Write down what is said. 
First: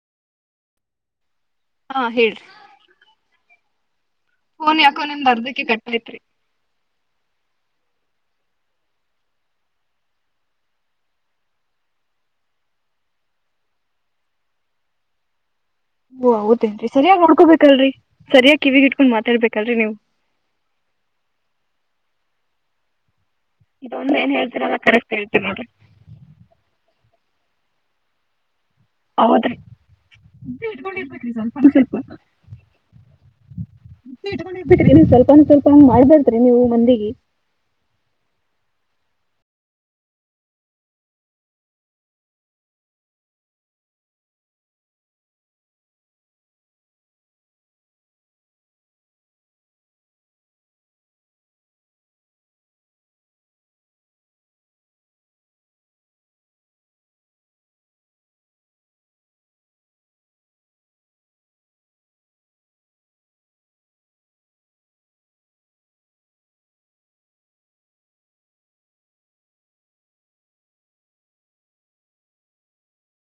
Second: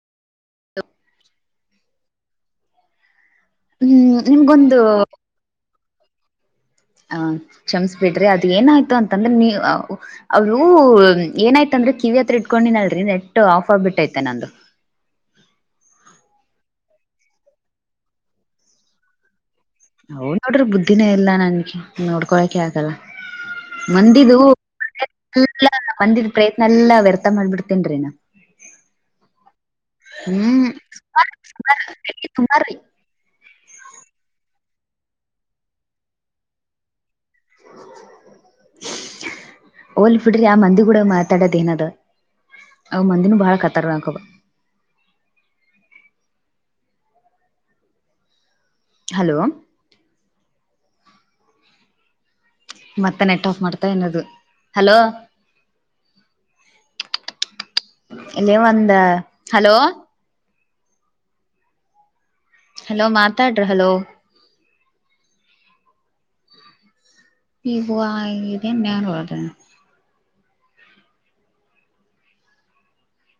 [inaudible] ಹಾ ಹೇಳ್ರಿ ಹ್ಮ್ ನಿಮ್ಗೊಂದು ಓನ್ ಯಾಕೋ ನಿಮ್ ಅರ್ಧಕ್ಕೆ ಕಟ್ಲೇತ್ರಿ ಹ ಕ್ಷಮಸ್ ಬಿಡ್ರಿ ಅದ ಏನಾಯ್ತು ಅಂತಂದ್ರೆ ನೀ ಅವ್ರು ಏನಾಯ್ತಂದ್ರೆ ಕಿವಿ ಹತ್ರ ಇಟ್ಕೊಂಡಿನಲ್ರರಿ ನೆಟ್ ಆಫ್ ಆಗ್ಬಿಟ್ಟೈತೆ ನಂದು ಓ ಹೌದೇನ್ರಿ ಸರಿಯಾಗಿ ನಡ್ಕೋಬೇಕಲ್ರರಿ ಸರಿಯಾಗಿ ಕಿವಿಗ ಇಟ್ಕೊಂಡ್ ಮಾತಾಡ್ಬೇಕು ಹ ನೋಡ್ರಿ ಬುದ್ಧಿನೇ ಇಲ್ಲಾ ನನ್ಗೆ ನೋಡ್ಕೊಳಕ್ಕೆೆ ಆಗಲ್ಲ ಇದೊಂದ್ ಏನ್ ಹೇಳ್ತೀರಲ್ಲ ಕರೆಕ್ಟ್ ಮಂದಿದುತ್ ಹೇಳ್ತೀರಿ ನೋಡ್ರಿ ಎಲ್ಲ ಬಂದಿದ್ ಪ್ರಯತ್ನ ಎಲ್ಲ ವರ್ತ ಅ ಮಾಡ್ಬಿಡ್ತೇನ್ರೀ ನ ಹೌದ್ರಿ. ಹ್ಮ್ ಸುಾರ ಸುಾರ ಸುಮಾರ ರೀ ನೀ ಸ್ವಲ್ಪ ಸ್ವಲ್ಪ ಹಂಗ ಮಾಡ್ಬಡ್ತ್ರಿ ನೀವು ಮಂದಿಗೆ ಓಲ್ ಬಿುಡ್ರಿ ಆ ಮಂದಿ ಕೂಡ ಮಾತಾಡೋದ ಏನಾದ ಅವ ಮಂದಿನ ಬಹಳ ಕತಾರ ಅಂಕುವ ಹಲೋ ಮತ್ತೆ ನೆಟ್ ಆಫ್ ಮಾಡ್ತಾ ಇನ್ನೋದು ಹಲೋ ಇಲ್ಲಿ ಒಂದ್ ಹಲೋ. ಹಲೋ ಮಾತಾಡ್ರ ಹಲೋ. [unintelligible]